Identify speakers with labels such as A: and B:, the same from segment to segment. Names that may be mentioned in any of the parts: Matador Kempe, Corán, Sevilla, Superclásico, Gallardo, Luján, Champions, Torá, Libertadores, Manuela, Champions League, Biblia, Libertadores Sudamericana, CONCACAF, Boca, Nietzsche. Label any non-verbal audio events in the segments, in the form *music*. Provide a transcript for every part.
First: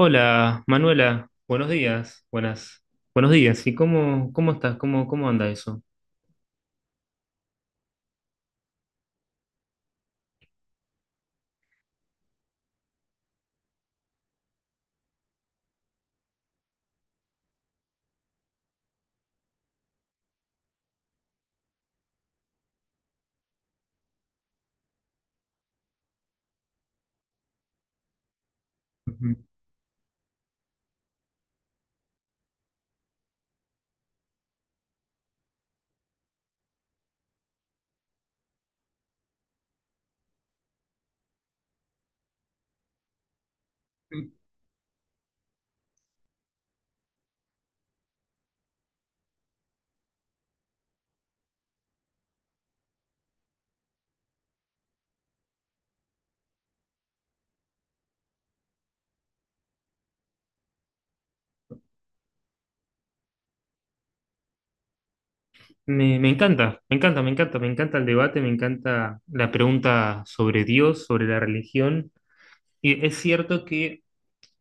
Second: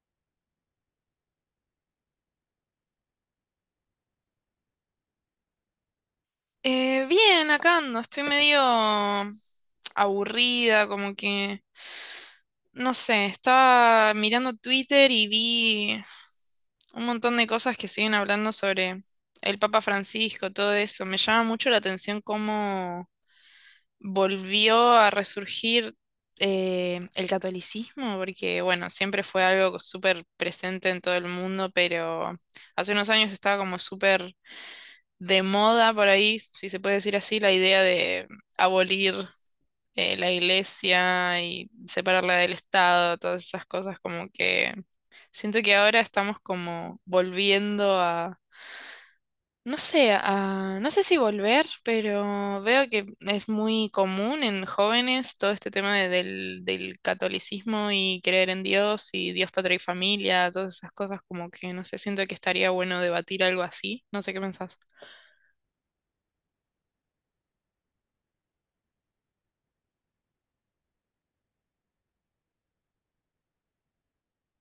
A: Hola, Manuela, buenos días, buenos días. ¿Y cómo estás? Cómo anda eso?
B: Bien, acá ando, estoy medio aburrida, como que, no sé, estaba mirando Twitter y vi un montón de cosas que siguen hablando sobre el Papa Francisco, todo eso. Me llama mucho la atención cómo volvió a resurgir el catolicismo, porque, bueno, siempre fue
A: Ujú.
B: algo súper presente en todo el mundo, pero hace unos años estaba como súper de moda por ahí, si se puede decir así, la idea de abolir la iglesia y separarla del Estado, todas esas cosas, como que siento que ahora estamos como volviendo a, no sé, no sé si volver, pero veo que es muy común en jóvenes todo este tema del, del catolicismo y creer en Dios y Dios, patria y familia, todas esas cosas como que no sé, siento que estaría bueno debatir algo así, no sé qué pensás.
A: Me encanta, me encanta, me encanta, me encanta el debate, me encanta la pregunta sobre Dios, sobre la religión. Y es cierto que,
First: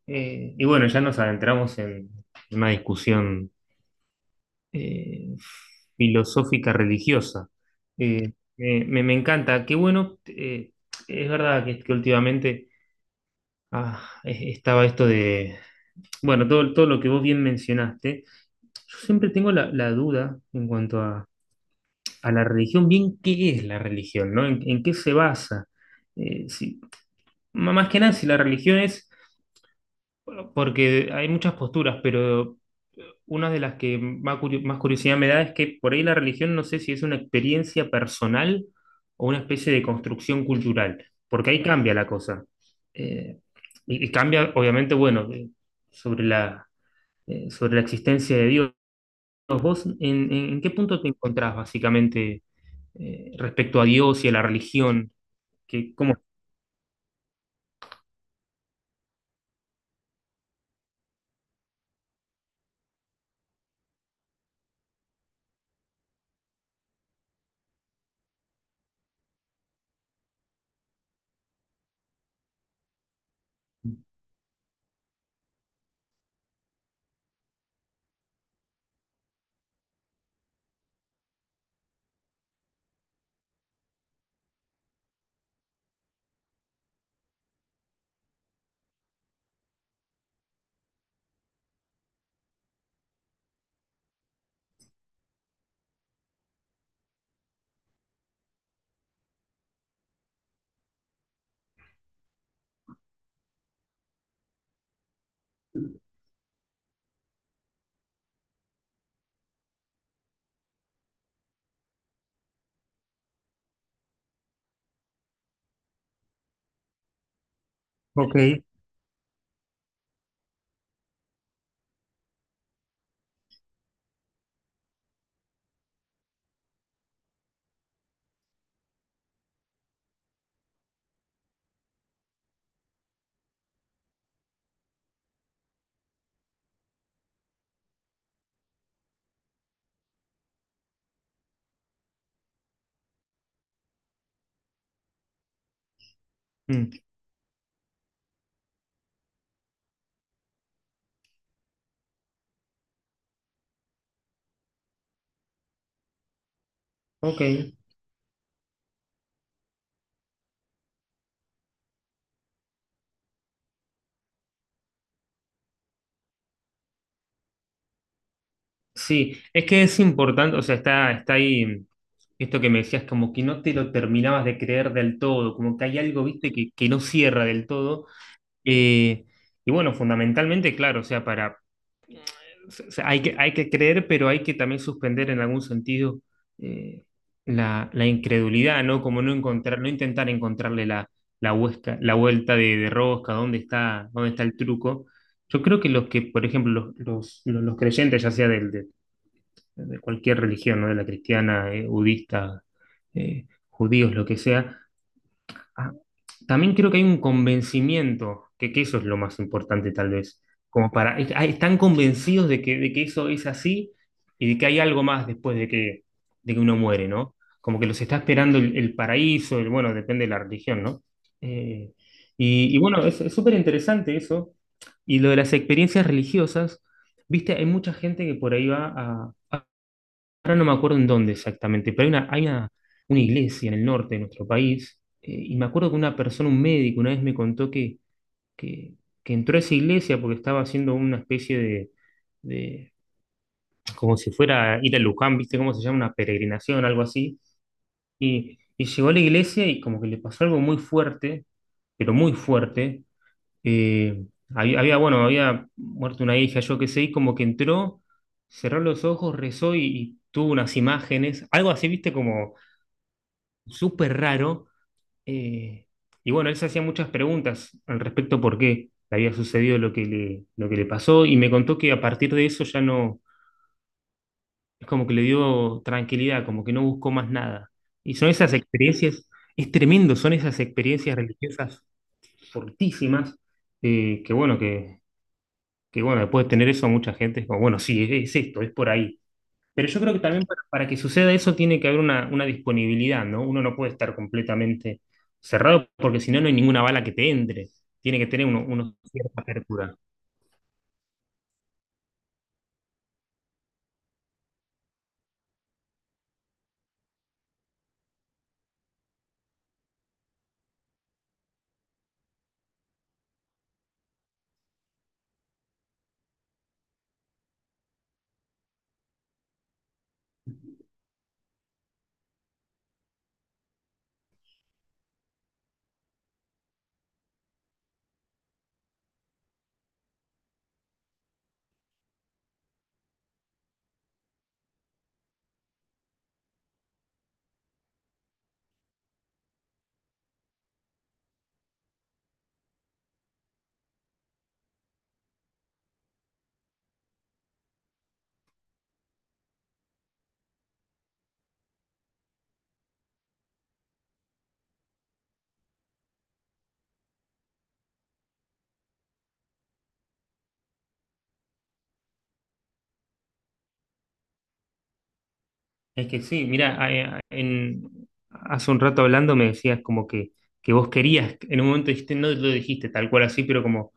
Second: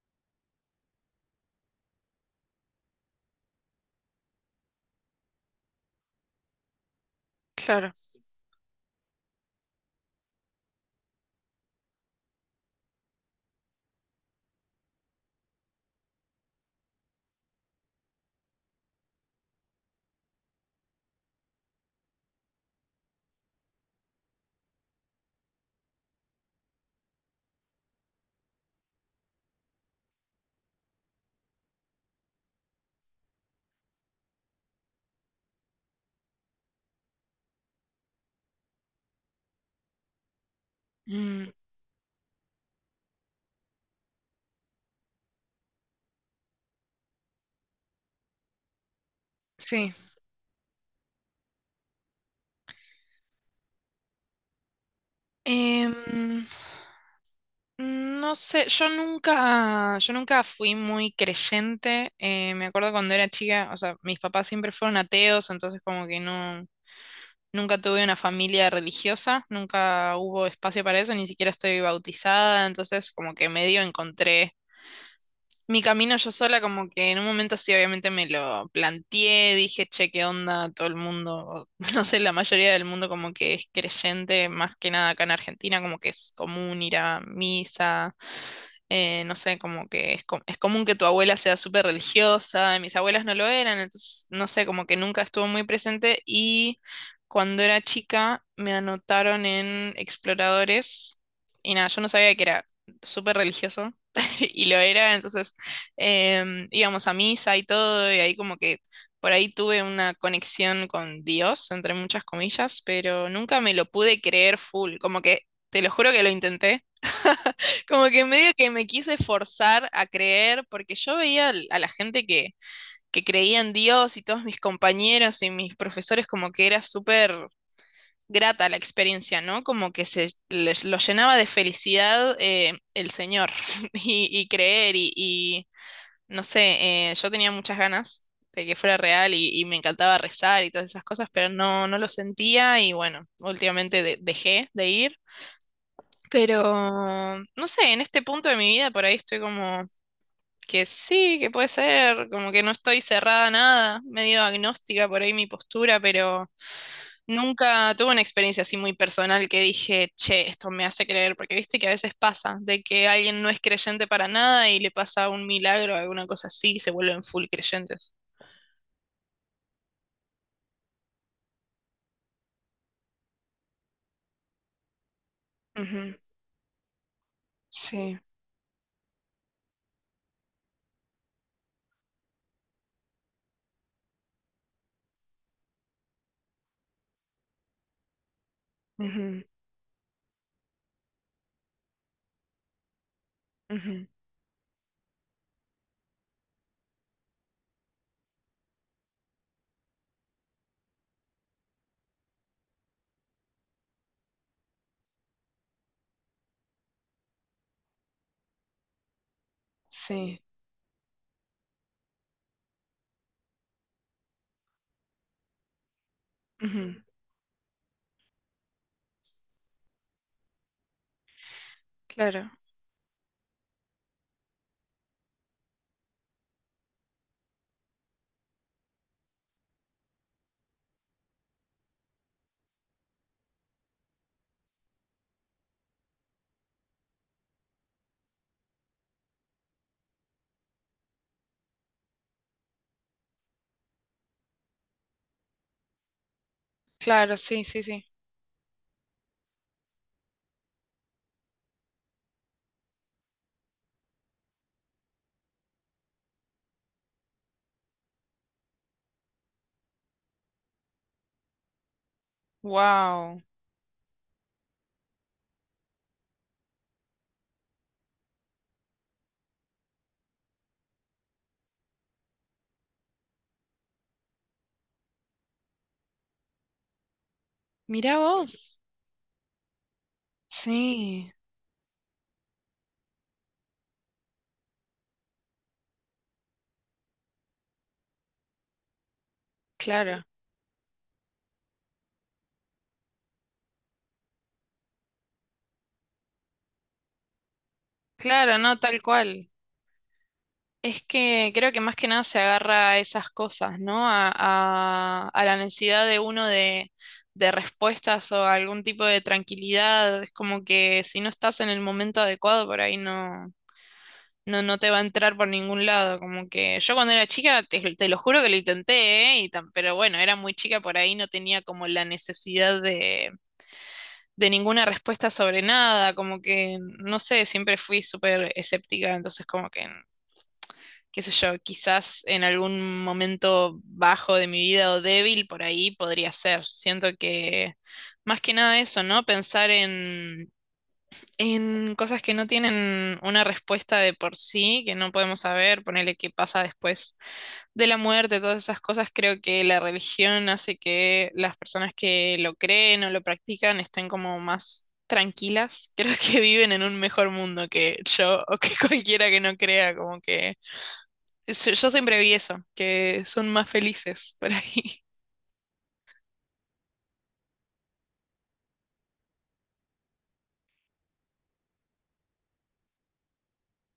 A: eh, y bueno, ya nos adentramos en una discusión eh, filosófica religiosa.
B: Claro.
A: Me encanta, qué bueno, es verdad que últimamente estaba esto de bueno, todo, todo lo que vos bien mencionaste, yo siempre tengo la duda en cuanto a la religión, bien qué es la religión, ¿no? En qué se basa? Eh, si- Más que nada, si la religión es, bueno, porque hay muchas posturas, pero una de las que más curiosidad me da es que por ahí la religión no sé si es una experiencia personal o una especie de construcción cultural,
B: Mm,
A: porque ahí cambia la cosa. Eh, y cambia, obviamente, bueno, sobre sobre la existencia de Dios. Bueno, vos
B: sí.
A: en qué punto te encontrás básicamente, respecto a Dios y a la religión. ¿Qué,
B: Em,
A: cómo?
B: No sé, yo nunca fui muy creyente. Me acuerdo cuando era chica, o sea, mis papás siempre fueron ateos, entonces como que no, nunca tuve una familia religiosa, nunca hubo espacio para eso, ni siquiera estoy bautizada, entonces como que medio encontré mi camino yo sola, como que en un momento sí, obviamente me lo planteé, dije, che, qué onda, todo el mundo, o *laughs* no sé, la mayoría del mundo como que es creyente, más que nada acá en Argentina, como que es común ir a misa no sé, como que es, es común que tu abuela sea súper religiosa, y mis abuelas no lo eran, entonces, no sé, como que nunca estuvo muy presente y cuando era chica me anotaron en Exploradores y nada, yo no sabía que era súper religioso *laughs* y lo era, entonces íbamos a misa y todo y ahí como que por ahí tuve una conexión con Dios, entre muchas comillas, pero nunca me lo pude creer full, como que te lo juro que lo intenté. Como que
A: Ok,
B: medio que me quise forzar a creer, porque yo veía a la gente que creía en Dios y todos mis compañeros y mis profesores como que era súper grata la experiencia, ¿no? Como que se les, lo llenaba de felicidad el Señor *laughs* y creer y, no sé, yo tenía muchas ganas de que fuera real y me encantaba rezar y todas esas cosas, pero no, no lo sentía y bueno, últimamente dejé de ir.
A: mm,
B: Pero, no sé, en este punto de mi vida por ahí estoy como que sí, que puede ser, como que no estoy cerrada a nada, medio agnóstica por ahí mi postura, pero
A: ok.
B: nunca tuve una experiencia así muy personal que dije, che, esto me hace creer, porque viste que a veces pasa, de que alguien no es creyente para nada y le pasa un milagro, alguna cosa así, y se vuelven full creyentes.
A: Sí, es que es importante, o sea, está ahí, esto que me decías, como que no te lo terminabas de creer del todo, como que hay
B: Ujú,
A: algo, viste, que no cierra del todo.
B: sí,
A: Eh, y bueno, fundamentalmente, claro, o sea, hay hay que creer, pero hay que también suspender en algún sentido eh, la incredulidad, ¿no? Como no
B: ujú,
A: encontrar, no intentar encontrarle la vuelta de rosca,
B: ujú,
A: dónde está el truco. Yo creo que los que, por ejemplo, los creyentes, ya sea de cualquier religión, ¿no? De la cristiana, budista, judíos, lo que sea. Ah, También creo que hay un convencimiento, que eso es lo más importante tal
B: sí,
A: vez, como para están convencidos de que eso es así y de que hay algo más de que uno
B: ujú,
A: muere, ¿no? Como que los está esperando el paraíso, el, bueno, depende de la religión, ¿no? Eh,
B: claro,
A: y bueno, es súper interesante eso. Y lo de las experiencias religiosas, viste, hay mucha gente que por ahí ahora no me acuerdo en dónde exactamente, pero una iglesia en el norte de nuestro país, y me acuerdo que una persona, un médico, una vez me contó que, que entró a esa iglesia porque estaba haciendo una especie de como si fuera a ir a Luján, ¿viste cómo se llama? Una peregrinación, algo
B: claro,
A: así,
B: sí, sí, sí.
A: y llegó a la iglesia y como que le pasó algo muy fuerte, pero muy fuerte, eh, había, bueno, había muerto una hija, yo qué sé, y como que entró, cerró los ojos, rezó y tuvo unas imágenes, algo así, viste, como,
B: Wow,
A: súper raro. eh, y bueno, él se hacía muchas preguntas al respecto por qué le había sucedido lo que lo que le pasó y me contó que a partir de eso ya no, es como que le dio tranquilidad, como que no buscó más nada. Y
B: mirá
A: son esas
B: vos.
A: experiencias, es tremendo, son esas experiencias
B: Sí,
A: religiosas fortísimas, eh, que bueno, que, que bueno, después de tener eso mucha gente es como, bueno, sí, es esto, es por ahí. Pero yo creo que
B: claro,
A: también para que suceda eso tiene que haber una disponibilidad, ¿no? Uno no puede estar completamente cerrado porque si no, no hay ninguna bala que te entre. Tiene que tener
B: claro, no,
A: uno
B: tal
A: cierta
B: cual.
A: apertura.
B: Es que creo que más que nada se agarra a esas cosas, ¿no? A la necesidad de uno de respuestas o algún tipo de tranquilidad. Es como que si no estás en el momento adecuado, por ahí no, no te va a entrar por ningún lado. Como que yo cuando era chica, te lo juro que lo intenté, ¿eh? Y pero bueno, era muy chica, por ahí no tenía como la necesidad de ninguna respuesta sobre nada, como que, no sé, siempre fui súper escéptica, entonces como que, qué sé yo, quizás en algún momento bajo de mi vida o débil por ahí podría ser. Siento que más que nada eso, ¿no? Pensar en cosas que no tienen una respuesta de por sí, que no podemos saber, ponerle qué pasa después de la muerte, todas esas cosas, creo que la religión hace que las personas que lo creen o lo practican estén como más tranquilas. *laughs* Creo que viven en un mejor mundo que yo o que *laughs* cualquiera que no crea, como que yo siempre vi eso, que son más felices por ahí.
A: Es que sí, mira, hace un rato hablando me decías como que vos querías, en un momento dijiste, no lo dijiste tal cual así, pero como,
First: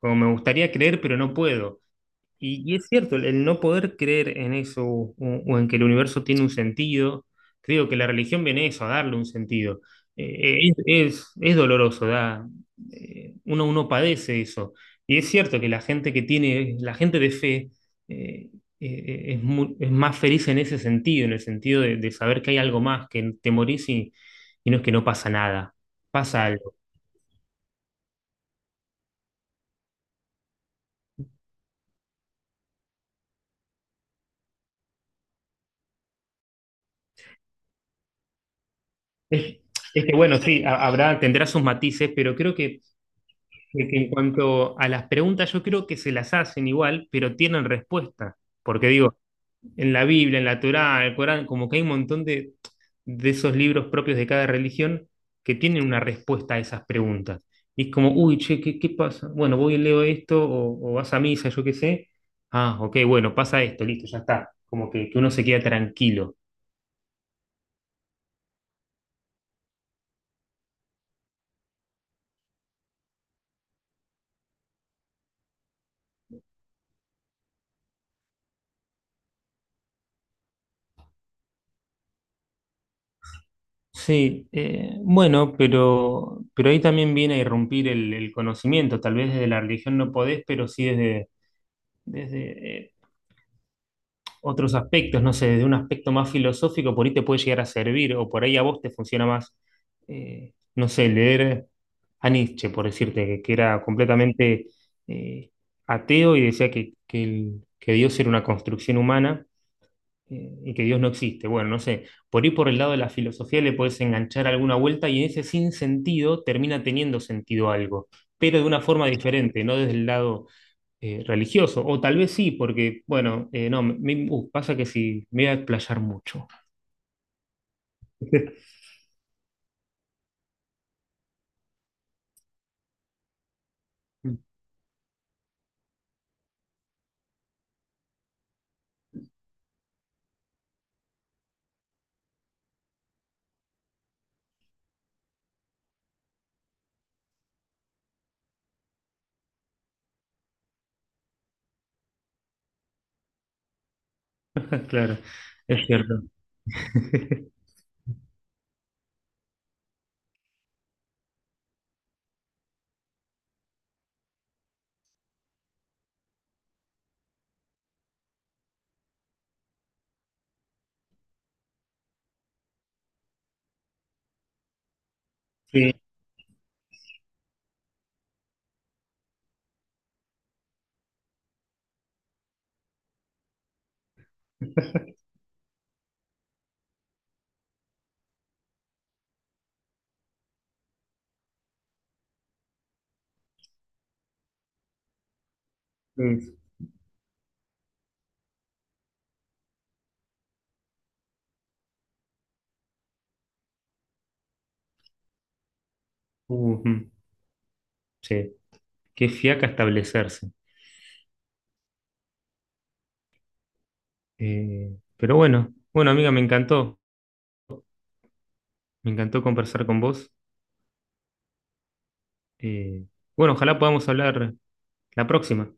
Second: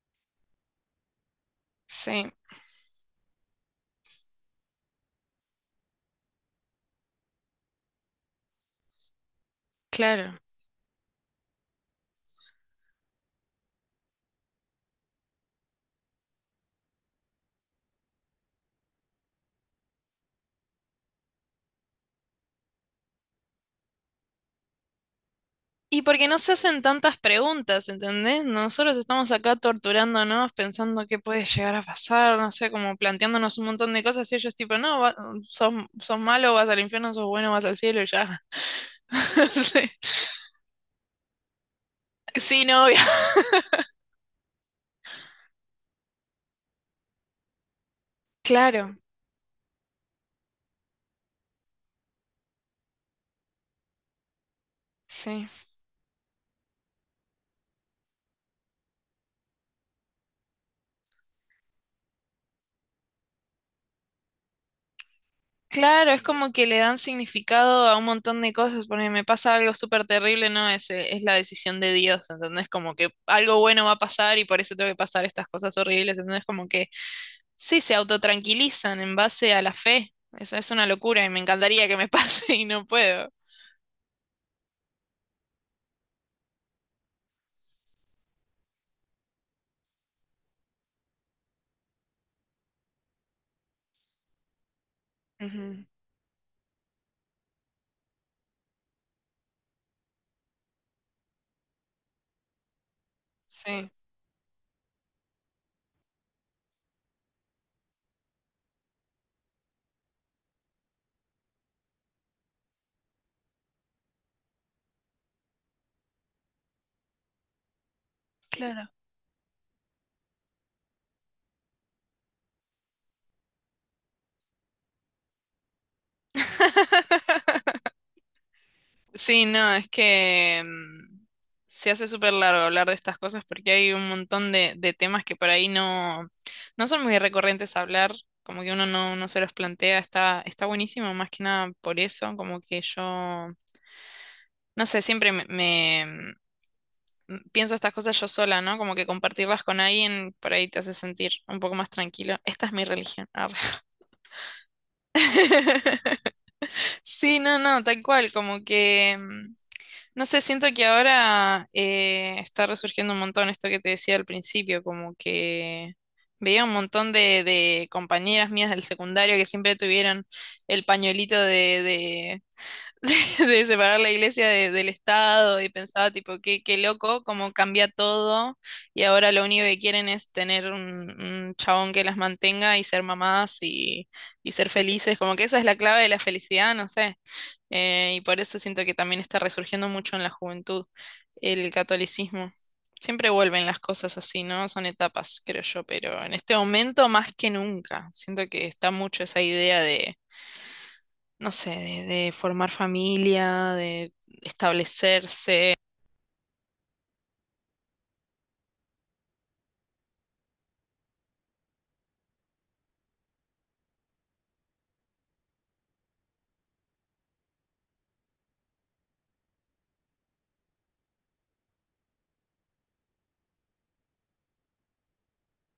A: como me gustaría creer, pero no puedo.
B: Sí,
A: Y es cierto, el no poder creer en eso o en que el universo tiene un sentido, creo que la religión viene eso, a darle un sentido.
B: claro.
A: Es doloroso, uno padece eso. Y es cierto que la gente que tiene, la gente de fe, eh, es más feliz en ese sentido, en el sentido de saber que hay algo más, que te morís y no es que no pasa nada,
B: Y porque no
A: pasa
B: se
A: algo.
B: hacen tantas preguntas, ¿entendés? Nosotros estamos acá torturándonos, pensando qué puede llegar a pasar, no sé, como planteándonos un montón de cosas y ellos tipo, no, sos, sos malo, vas al infierno, sos bueno, vas al cielo y ya. *laughs*
A: Es,
B: Sí,
A: es que bueno, sí, habrá, tendrá sus matices, pero creo
B: sí, novia.
A: que en cuanto a las preguntas, yo creo que se las hacen igual, pero tienen respuesta. Porque
B: Claro,
A: digo, en la Biblia, en la Torá, el Corán, como que hay un montón de esos libros propios de cada religión
B: sí.
A: que tienen una respuesta a esas preguntas. Y es como, uy, che, qué pasa? Bueno, voy y leo esto, o vas a misa, yo qué sé. Ah, ok, bueno, pasa esto, listo, ya está. Como que uno se queda
B: Claro, es
A: tranquilo.
B: como que le dan significado a un montón de cosas, porque me pasa algo súper terrible, ¿no? Es la decisión de Dios, ¿entendés? Como que algo bueno va a pasar y por eso tengo que pasar estas cosas horribles, ¿entendés? Como que... Sí, se autotranquilizan en base a la fe. Eso es una locura y me encantaría que me pase *laughs* y no puedo.
A: Sí, bueno, pero ahí también viene a irrumpir el conocimiento. Tal vez desde la religión no podés, pero sí desde otros aspectos, no sé, desde un
B: Ujú,
A: aspecto más filosófico, por ahí te puede llegar a servir, o por ahí a vos te funciona más, no sé, leer a Nietzsche, por decirte, que era
B: sí,
A: completamente eh, ateo y decía que Dios era una construcción humana, y que Dios no existe. Bueno, no sé, por ahí por el lado de la filosofía le puedes enganchar alguna vuelta y en ese sin sentido termina teniendo sentido algo, pero de una
B: claro.
A: forma diferente, no desde el lado religioso, o tal vez sí, porque, bueno, no, me- pasa que sí, me voy a explayar mucho.
B: *laughs*
A: *laughs*
B: Sí, no, es que se hace súper largo hablar de estas cosas porque hay un montón de temas que por ahí no, no son muy recurrentes a hablar, como que uno no, no se los plantea, está, está buenísimo más que nada por eso, como que yo, no sé, siempre pienso estas cosas yo sola, ¿no? Como que compartirlas con alguien por ahí te hace sentir un poco más tranquilo. Esta es mi religión. Arre.
A: Claro, es
B: *laughs*
A: cierto.
B: Sí,
A: *laughs*
B: no, no, tal cual, como que, no sé, siento que ahora está resurgiendo un montón esto que te decía al principio, como que veía un montón de compañeras mías del secundario que siempre tuvieron el pañuelito de separar la iglesia del Estado y
A: Sí,
B: pensaba tipo, qué, qué loco, cómo cambia todo y ahora lo único que quieren es tener un chabón que las mantenga y ser mamás y ser felices, como que esa es la clave de la felicidad, no sé. Y por eso siento que también está resurgiendo mucho en la juventud el catolicismo. Siempre vuelven las cosas así, ¿no? Son etapas, creo yo, pero en
A: sí,
B: este momento más que nunca. Siento que está mucho esa idea de no sé, de formar familia, de establecerse,
A: ujú, sí, qué fiaca establecerse. Pero bueno, bueno, amiga, me encantó conversar con vos. Eh, bueno, ojalá podamos hablar la próxima.